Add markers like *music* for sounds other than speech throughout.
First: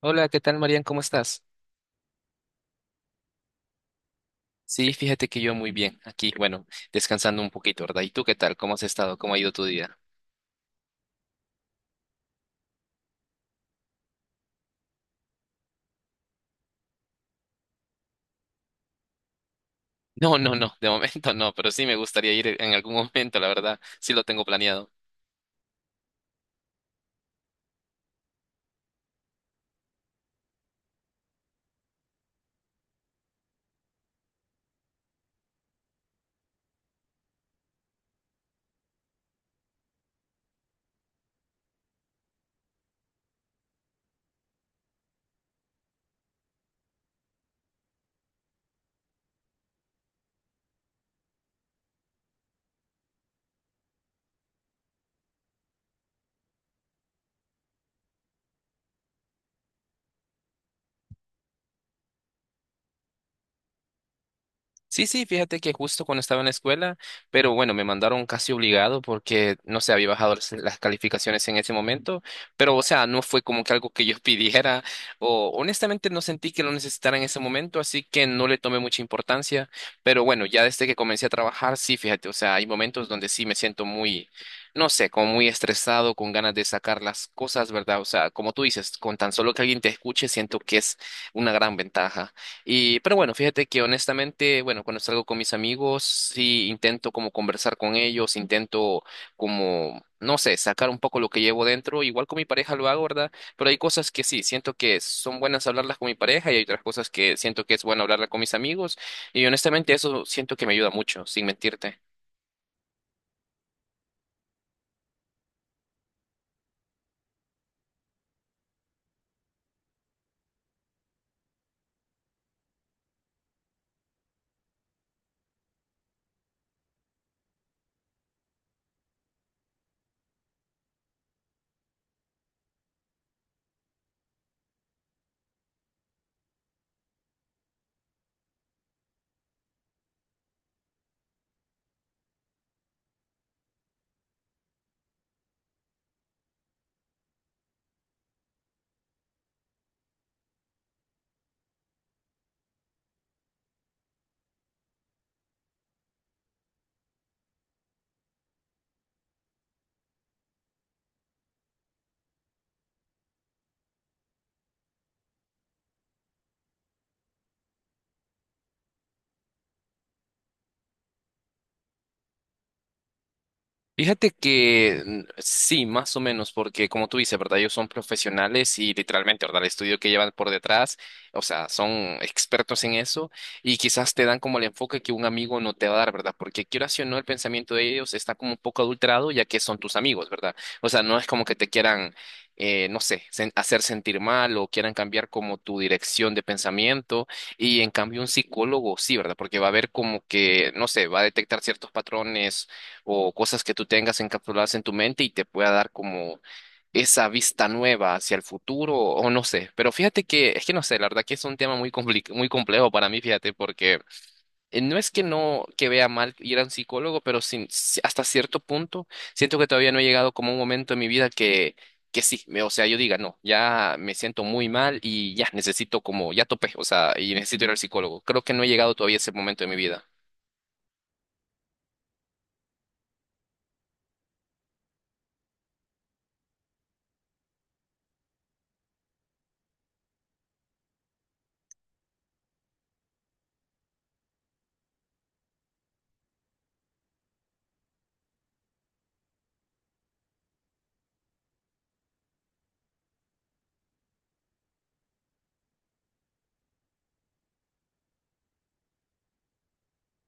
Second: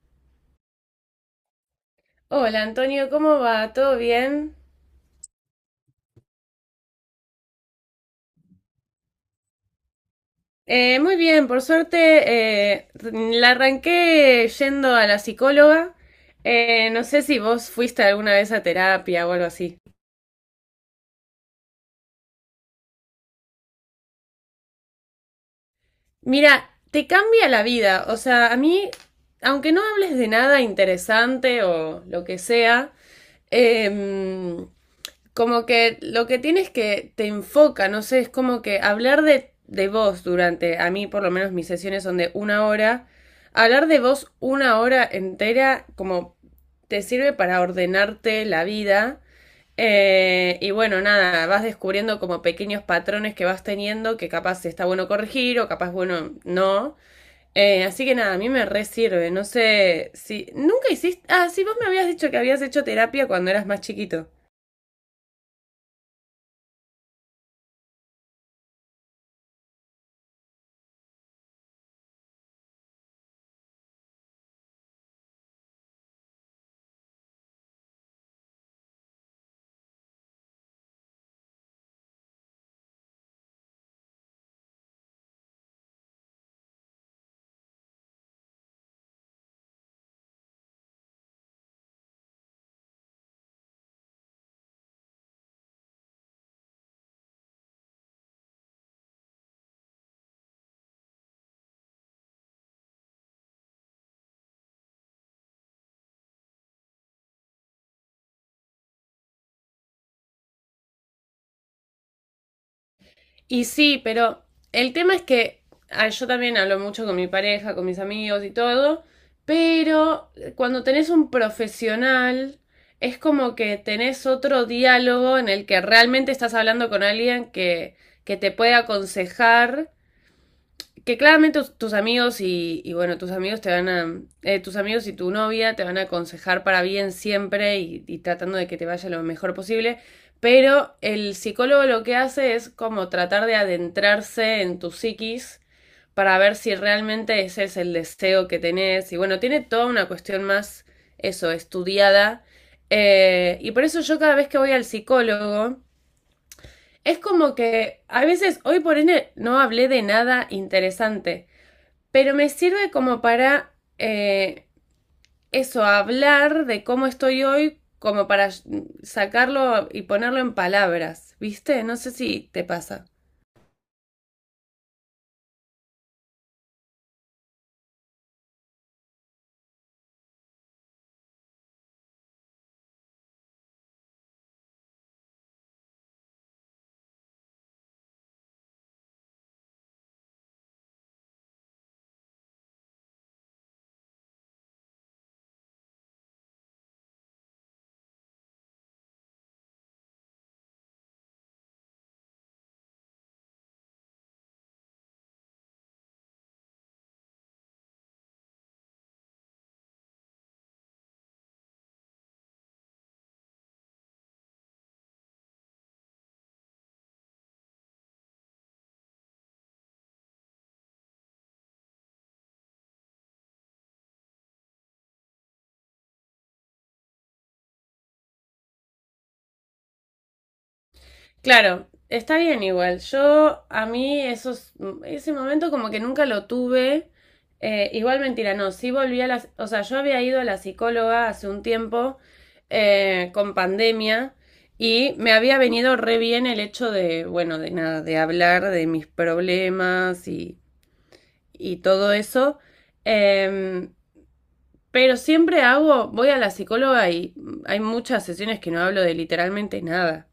Hola, ¿qué tal, Marian? ¿Cómo estás? Hola Antonio, ¿cómo va? ¿Todo bien? Sí, fíjate que yo muy bien, aquí, bueno, descansando un poquito, ¿verdad? ¿Y tú qué tal? ¿Cómo has estado? ¿Cómo ha ido tu día? Muy bien, por suerte, la arranqué yendo a la psicóloga. No sé si vos fuiste alguna vez a terapia o algo así. No, no, no, de momento *laughs* no, pero sí me gustaría ir en algún momento, la verdad, sí lo tengo planeado. Mira, te cambia la vida. O sea, a mí, aunque no hables de nada interesante o lo que sea, em, como que lo que tienes es que te enfoca, no sé, es como que hablar de vos durante, a mí por lo menos mis sesiones son de una hora, hablar de vos una hora entera como te sirve para ordenarte la vida. Y bueno, nada, vas descubriendo como pequeños patrones que vas teniendo que capaz está bueno corregir o capaz bueno no. Así que nada, a mí me re sirve. No sé si. Nunca hiciste. Ah, sí, vos me habías dicho que habías hecho terapia cuando eras más chiquito. Sí, sí, fíjate que justo cuando estaba en la escuela, pero bueno, me mandaron casi obligado porque no sé, había bajado las calificaciones en ese momento, pero o sea, no fue como que algo que yo *laughs* pidiera o honestamente no sentí que lo necesitara en ese momento, así que no le tomé mucha importancia, pero bueno, ya desde que comencé a trabajar, sí, fíjate, o sea, hay momentos donde sí me siento muy, no sé, como muy estresado, con ganas de sacar las cosas, ¿verdad? O sea, como tú dices, con tan solo que alguien te escuche, siento que es una gran ventaja. Y, pero bueno, fíjate que honestamente, bueno, cuando salgo con mis amigos, sí intento como conversar con ellos, intento como, no sé, sacar un poco lo que llevo dentro. Igual con mi pareja lo hago, ¿verdad? Pero hay cosas que sí, siento que son buenas hablarlas con mi pareja y hay otras cosas que siento que es bueno hablarlas con mis amigos. Y honestamente eso siento que me ayuda mucho, sin mentirte. Y sí, pero el tema es que yo también hablo mucho con mi pareja, con mis amigos y todo, pero cuando tenés un profesional, es como que tenés otro diálogo en el que realmente estás hablando con alguien que te puede aconsejar, que claramente tus amigos y, bueno, tus amigos te van a, tus amigos y tu novia te van a aconsejar para bien siempre y, tratando de que te vaya lo mejor posible, pero el psicólogo lo que hace es como tratar de adentrarse en tu psiquis para ver si realmente ese es el deseo que tenés y bueno, tiene toda una cuestión más, eso, estudiada. Y por eso yo cada vez que voy al psicólogo es como que a veces hoy por ende no hablé de nada interesante, pero me sirve como para, eso, hablar de cómo estoy hoy, como para sacarlo y ponerlo en palabras, ¿viste? No sé si te pasa. Fíjate que mm, sí, más o menos, porque como tú dices, ¿verdad? Ellos son profesionales y literalmente, ¿verdad? El estudio que llevan por detrás, o sea, son expertos en eso y quizás te dan como el enfoque que un amigo no te va a dar, ¿verdad? Porque quieras o no, el pensamiento de ellos está como un poco adulterado ya que son tus amigos, ¿verdad? O sea, no es como que te quieran, no sé, hacer sentir mal o quieran cambiar como tu dirección de pensamiento. Y en cambio un psicólogo sí, ¿verdad? Porque va a ver como que, no sé, va a detectar ciertos patrones o cosas que tú tengas encapsuladas en tu mente y te pueda dar como esa vista nueva hacia el futuro o no sé. Pero fíjate que, es que no sé, la verdad que es un tema muy complejo para mí, fíjate, porque no es que no, que vea mal ir a un psicólogo, pero sin, si- hasta cierto punto siento que todavía no he llegado como a un momento en mi vida que sí, o sea, yo diga, no, ya me siento muy mal y ya necesito como, ya topé, o sea, y necesito ir al psicólogo. Creo que no he llegado todavía a ese momento de mi vida. Claro, está bien igual. Yo a mí esos, ese momento como que nunca lo tuve. Igual mentira, no, sí volví a las, o sea, yo había ido a la psicóloga hace un tiempo, con pandemia, y me había venido re bien el hecho de, bueno, de nada, de hablar de mis problemas y todo eso. Em, pero siempre hago, voy a la psicóloga y hay muchas sesiones que no hablo de literalmente nada.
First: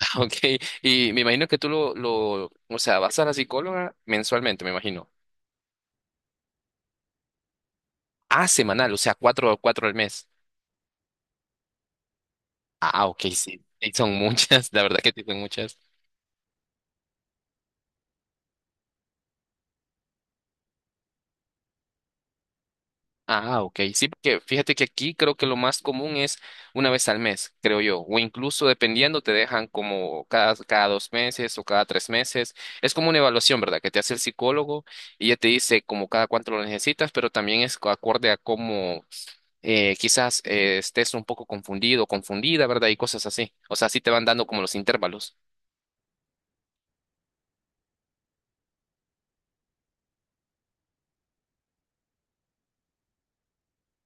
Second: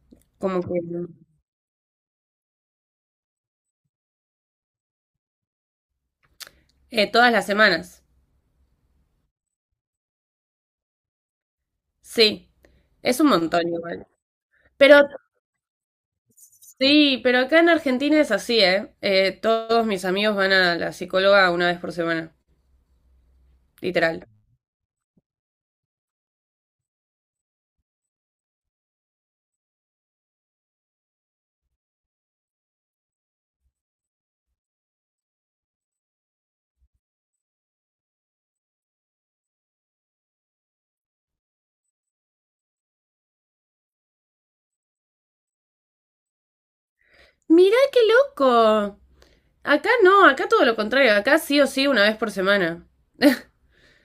*laughs* Ok, Como que y me imagino que tú, o sea, vas a la psicóloga mensualmente, me imagino. Todas las semanas. Ah, semanal, o sea, cuatro al mes. Sí, Ah, es ok, un sí, montón sí, igual. son muchas, *laughs* la Pero verdad que sí son muchas. sí, pero acá en Argentina es así, ¿eh? Todos mis amigos van a la psicóloga una vez por semana, Ah, ok, sí, literal. porque fíjate que aquí creo que lo más común es una vez al mes, creo yo, o incluso dependiendo te dejan como cada dos meses o cada tres meses. Es como una evaluación, ¿verdad? Que te hace el psicólogo y ya te dice como cada cuánto lo necesitas, pero también es acorde a cómo eh, quizás, estés un poco confundido, confundida, ¿verdad? Y cosas así. O sea, sí te van dando como los intervalos. *laughs* Mirá qué loco. Acá no, acá todo lo contrario, acá sí o sí una vez por semana. *laughs*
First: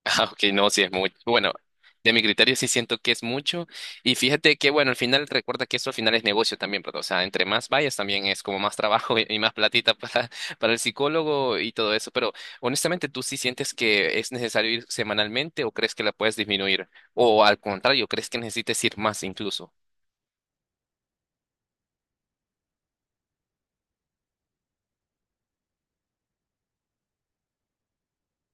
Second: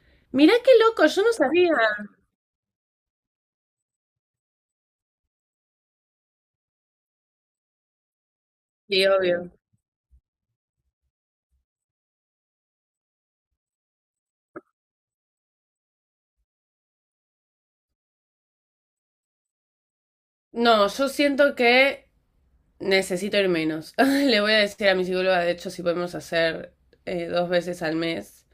Ah, ok, Mirá no, qué sí es loco, muy yo no bueno, sabía. de mi criterio sí siento que es mucho. Y fíjate que, bueno, al final recuerda que eso al final es negocio también, ¿verdad? O sea, entre más vayas también es como más Sí, trabajo *laughs* y obvio. más platita para el psicólogo y todo eso. Pero honestamente, ¿tú sí sientes que es necesario ir semanalmente o crees que la puedes disminuir? O al contrario, ¿crees que necesites ir más incluso? No, yo siento que necesito ir menos. *laughs* Le voy a decir a mi psicóloga, de hecho, si podemos hacer, dos veces al mes.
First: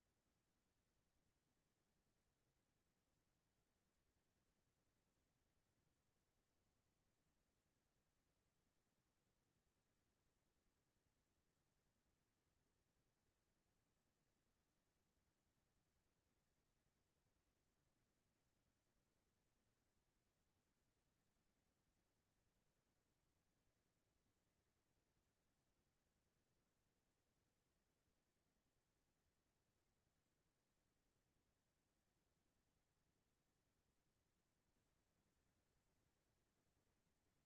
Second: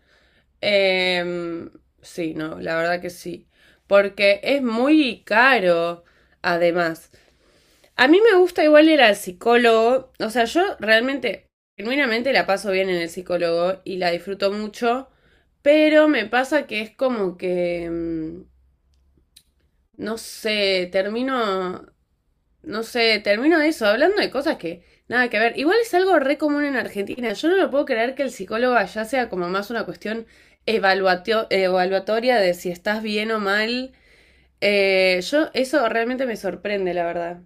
Em, sí, no, la verdad que sí. Porque es muy caro, además. A mí me gusta igual ir al psicólogo. O sea, yo realmente, genuinamente la paso bien en el psicólogo y la disfruto mucho. Pero me pasa que es como que, no sé, termino. No sé, termino de eso, hablando de cosas que nada que ver. Igual es algo re común en Argentina. Yo no lo puedo creer que el psicólogo allá sea como más una cuestión evaluatoria de si estás bien o mal. Yo, eso realmente me sorprende, la verdad.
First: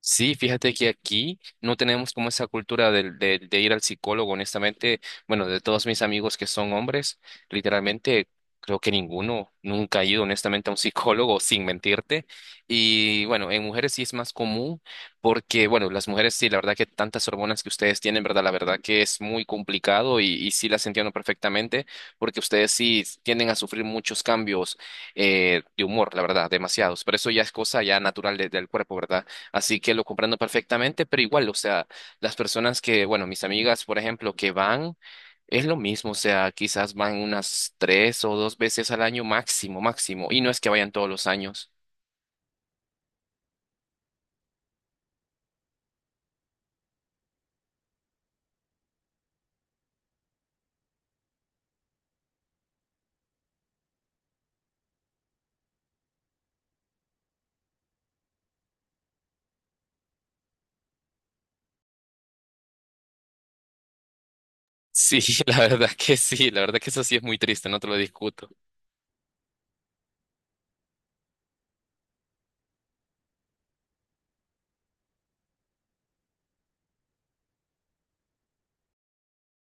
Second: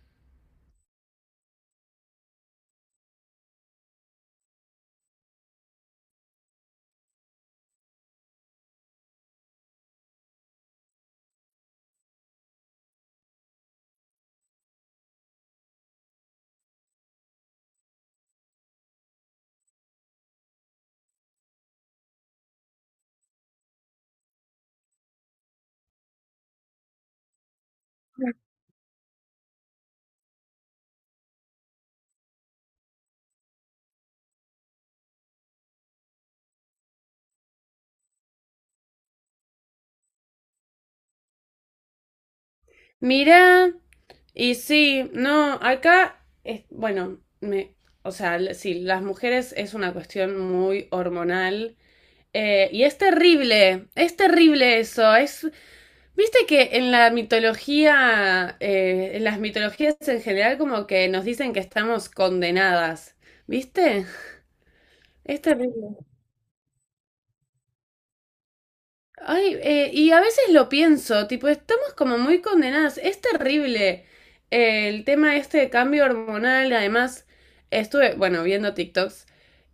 Sí, fíjate que aquí no tenemos como esa cultura de, ir al psicólogo, honestamente. Bueno, de todos mis amigos que son hombres, literalmente creo que ninguno nunca ha ido honestamente a un *laughs* psicólogo, sin mentirte. Y bueno, en mujeres sí es más común porque, bueno, las mujeres sí, la verdad que tantas hormonas que ustedes tienen, ¿verdad? La verdad que es muy complicado y sí las entiendo perfectamente porque ustedes sí tienden a sufrir muchos cambios de humor, la verdad, demasiados. Pero eso ya es cosa ya natural del cuerpo, ¿verdad? Así que lo comprendo perfectamente, pero igual, o sea, las personas que, bueno, mis amigas, por ejemplo, que van, es lo mismo, o sea, quizás van unas tres o dos veces al año máximo, máximo, y no es que vayan todos los años. Mirá, y sí, no, acá es, bueno, me, o sea, sí, las mujeres es una cuestión muy hormonal. Y es terrible eso, es, viste que en la mitología, en las mitologías en general, como que nos dicen que estamos condenadas. ¿Viste? Sí, Es *laughs* la verdad terrible. que sí, la verdad que eso sí es muy triste, no te lo discuto. Ay, y a veces lo pienso, tipo, estamos como muy condenadas. Es terrible, el tema este de cambio hormonal. Además, estuve, bueno, viendo TikToks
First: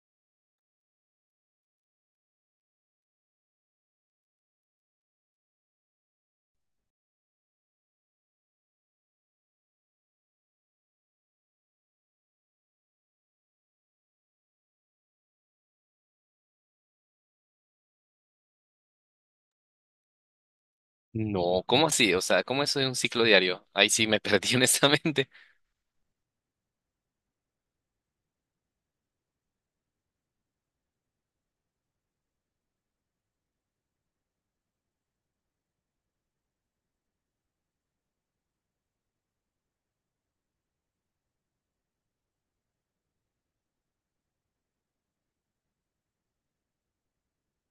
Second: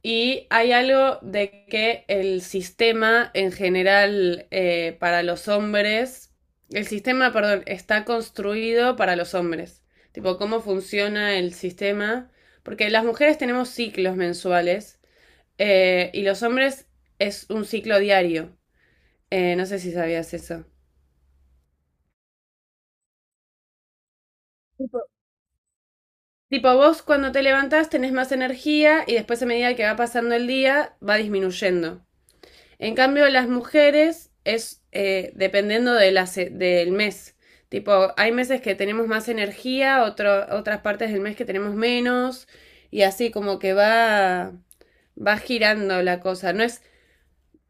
y hay algo de que el sistema en general, para los hombres, el sistema, perdón, está construido para los hombres. Tipo, cómo funciona el sistema. Porque las mujeres tenemos ciclos mensuales, y los hombres es un ciclo diario. No sé si sabías eso. No, ¿cómo así? O sea, ¿cómo eso de un ciclo diario? Ahí sí me perdí *laughs* honestamente. Tipo, vos cuando te levantás tenés más energía y después a medida que va pasando el día va disminuyendo. En cambio, las mujeres es, dependiendo de del mes. Tipo, hay meses que tenemos más energía, otras partes del mes que tenemos menos y así como que va, va girando la cosa. No es,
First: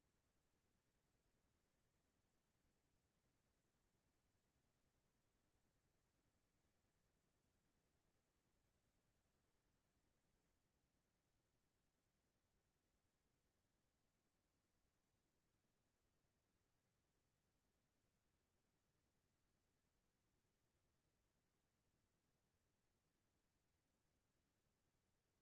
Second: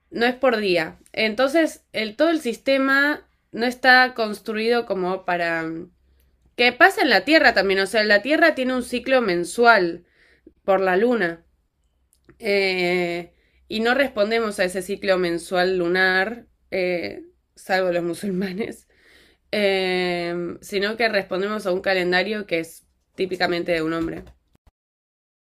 no es por día. Entonces, el, todo el sistema no está construido como para que pasa en la Tierra también, o sea, la Tierra tiene un ciclo mensual por la Luna. Eh, y no respondemos a ese ciclo mensual lunar, salvo los musulmanes, *laughs* sino que respondemos a un calendario que es típicamente de un hombre.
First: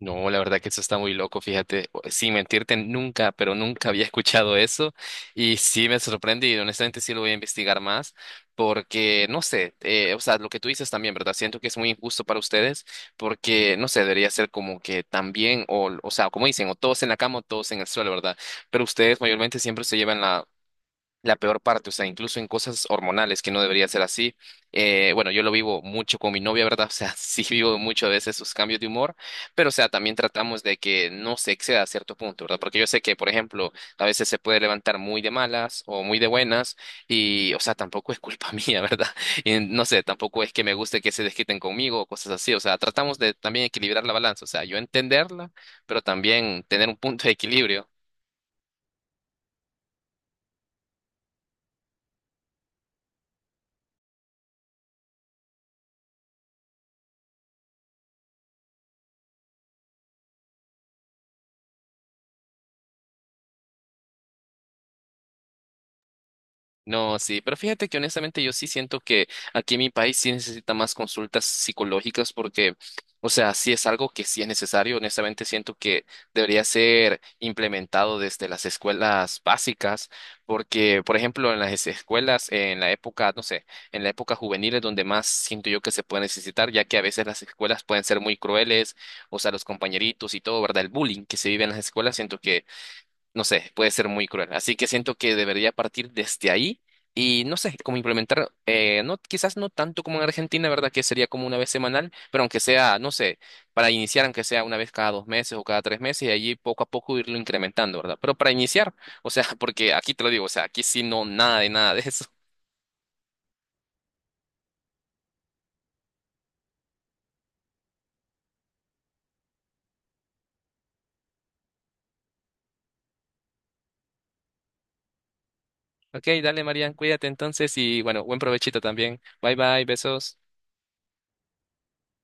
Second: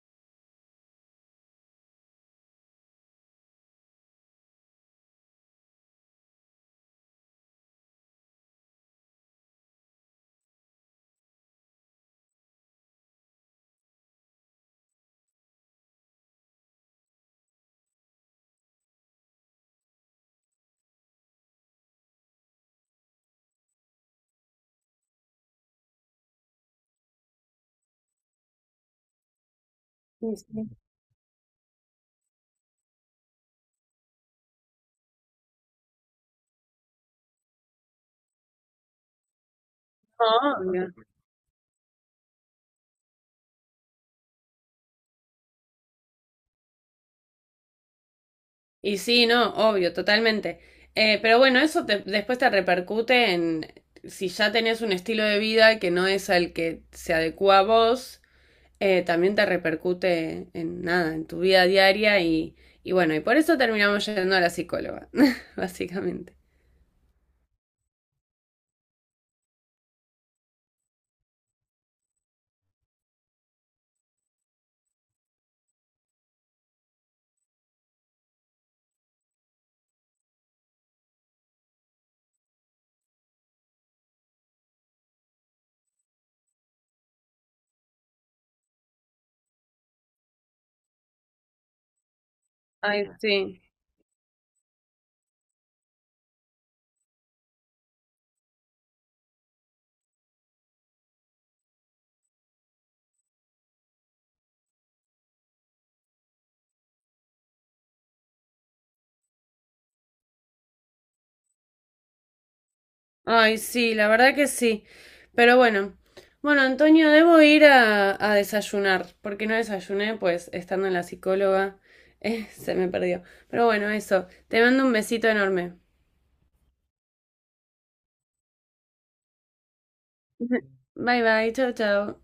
No, la verdad que eso está muy loco, fíjate, sin mentirte, nunca, pero nunca había escuchado eso y sí me sorprende y honestamente sí lo voy a investigar más porque, no sé, o sea, lo que tú dices también, ¿verdad? Siento que es muy injusto para ustedes porque, no sé, debería ser como que también, o sea, como dicen, o todos en la cama o todos en el suelo, ¿verdad? Pero ustedes mayormente siempre se llevan la peor parte, o sea, incluso en cosas hormonales que no debería ser así. Bueno, yo lo vivo mucho con mi novia, ¿verdad? O sea, *laughs* sí vivo mucho a veces sus cambios de humor, pero o sea, también Sí, tratamos sí. de que no se exceda a cierto punto, ¿verdad? Porque yo sé que, por ejemplo, a veces se puede levantar muy de malas o muy de buenas y, o sea, tampoco es culpa *laughs* mía, ¿verdad? Y no sé, tampoco es que me Obvio. guste que se desquiten conmigo o cosas así, o sea, tratamos de también equilibrar la balanza, o sea, yo entenderla, pero también tener un punto de equilibrio. Y sí, no, obvio, totalmente. Pero bueno, después te repercute en si ya tenés un estilo de vida que no es al que se adecua a vos, también te repercute en nada, en tu vida diaria y bueno, y por eso terminamos yendo a la psicóloga, *laughs* básicamente. No, sí, pero fíjate que honestamente yo sí siento que aquí en mi país sí necesita más consultas psicológicas porque, o sea, sí es algo que sí es necesario. Honestamente siento que debería ser implementado desde las escuelas básicas porque, por ejemplo, en las escuelas, en la época, no sé, en la época juvenil es donde más siento yo que se puede necesitar, ya que a veces las escuelas pueden ser muy crueles, o sea, los compañeritos y todo, ¿verdad? El bullying que se vive en las escuelas siento Ay, no sí, sé, puede ser muy cruel. Así que siento que debería partir desde ahí y no sé, cómo implementar, no, quizás no tanto como en Argentina, ¿verdad? Que sería como una vez semanal, pero aunque sea, no sé, para iniciar, aunque sea una vez cada dos meses o cada tres meses y allí poco a poco irlo incrementando, ¿verdad? Pero para iniciar, o sea, *laughs* porque aquí te lo digo, o sea, aquí sí no, nada de nada de eso. ay, sí, la verdad que sí. Pero bueno, bueno, Antonio, debo ir a desayunar, porque no desayuné, pues estando en la psicóloga, *laughs* se me perdió. Pero bueno, eso, te mando un besito enorme. Ok, dale, Marian, cuídate entonces y bueno, buen provechito también. Bye bye, besos. *laughs* Bye bye, chao, chao.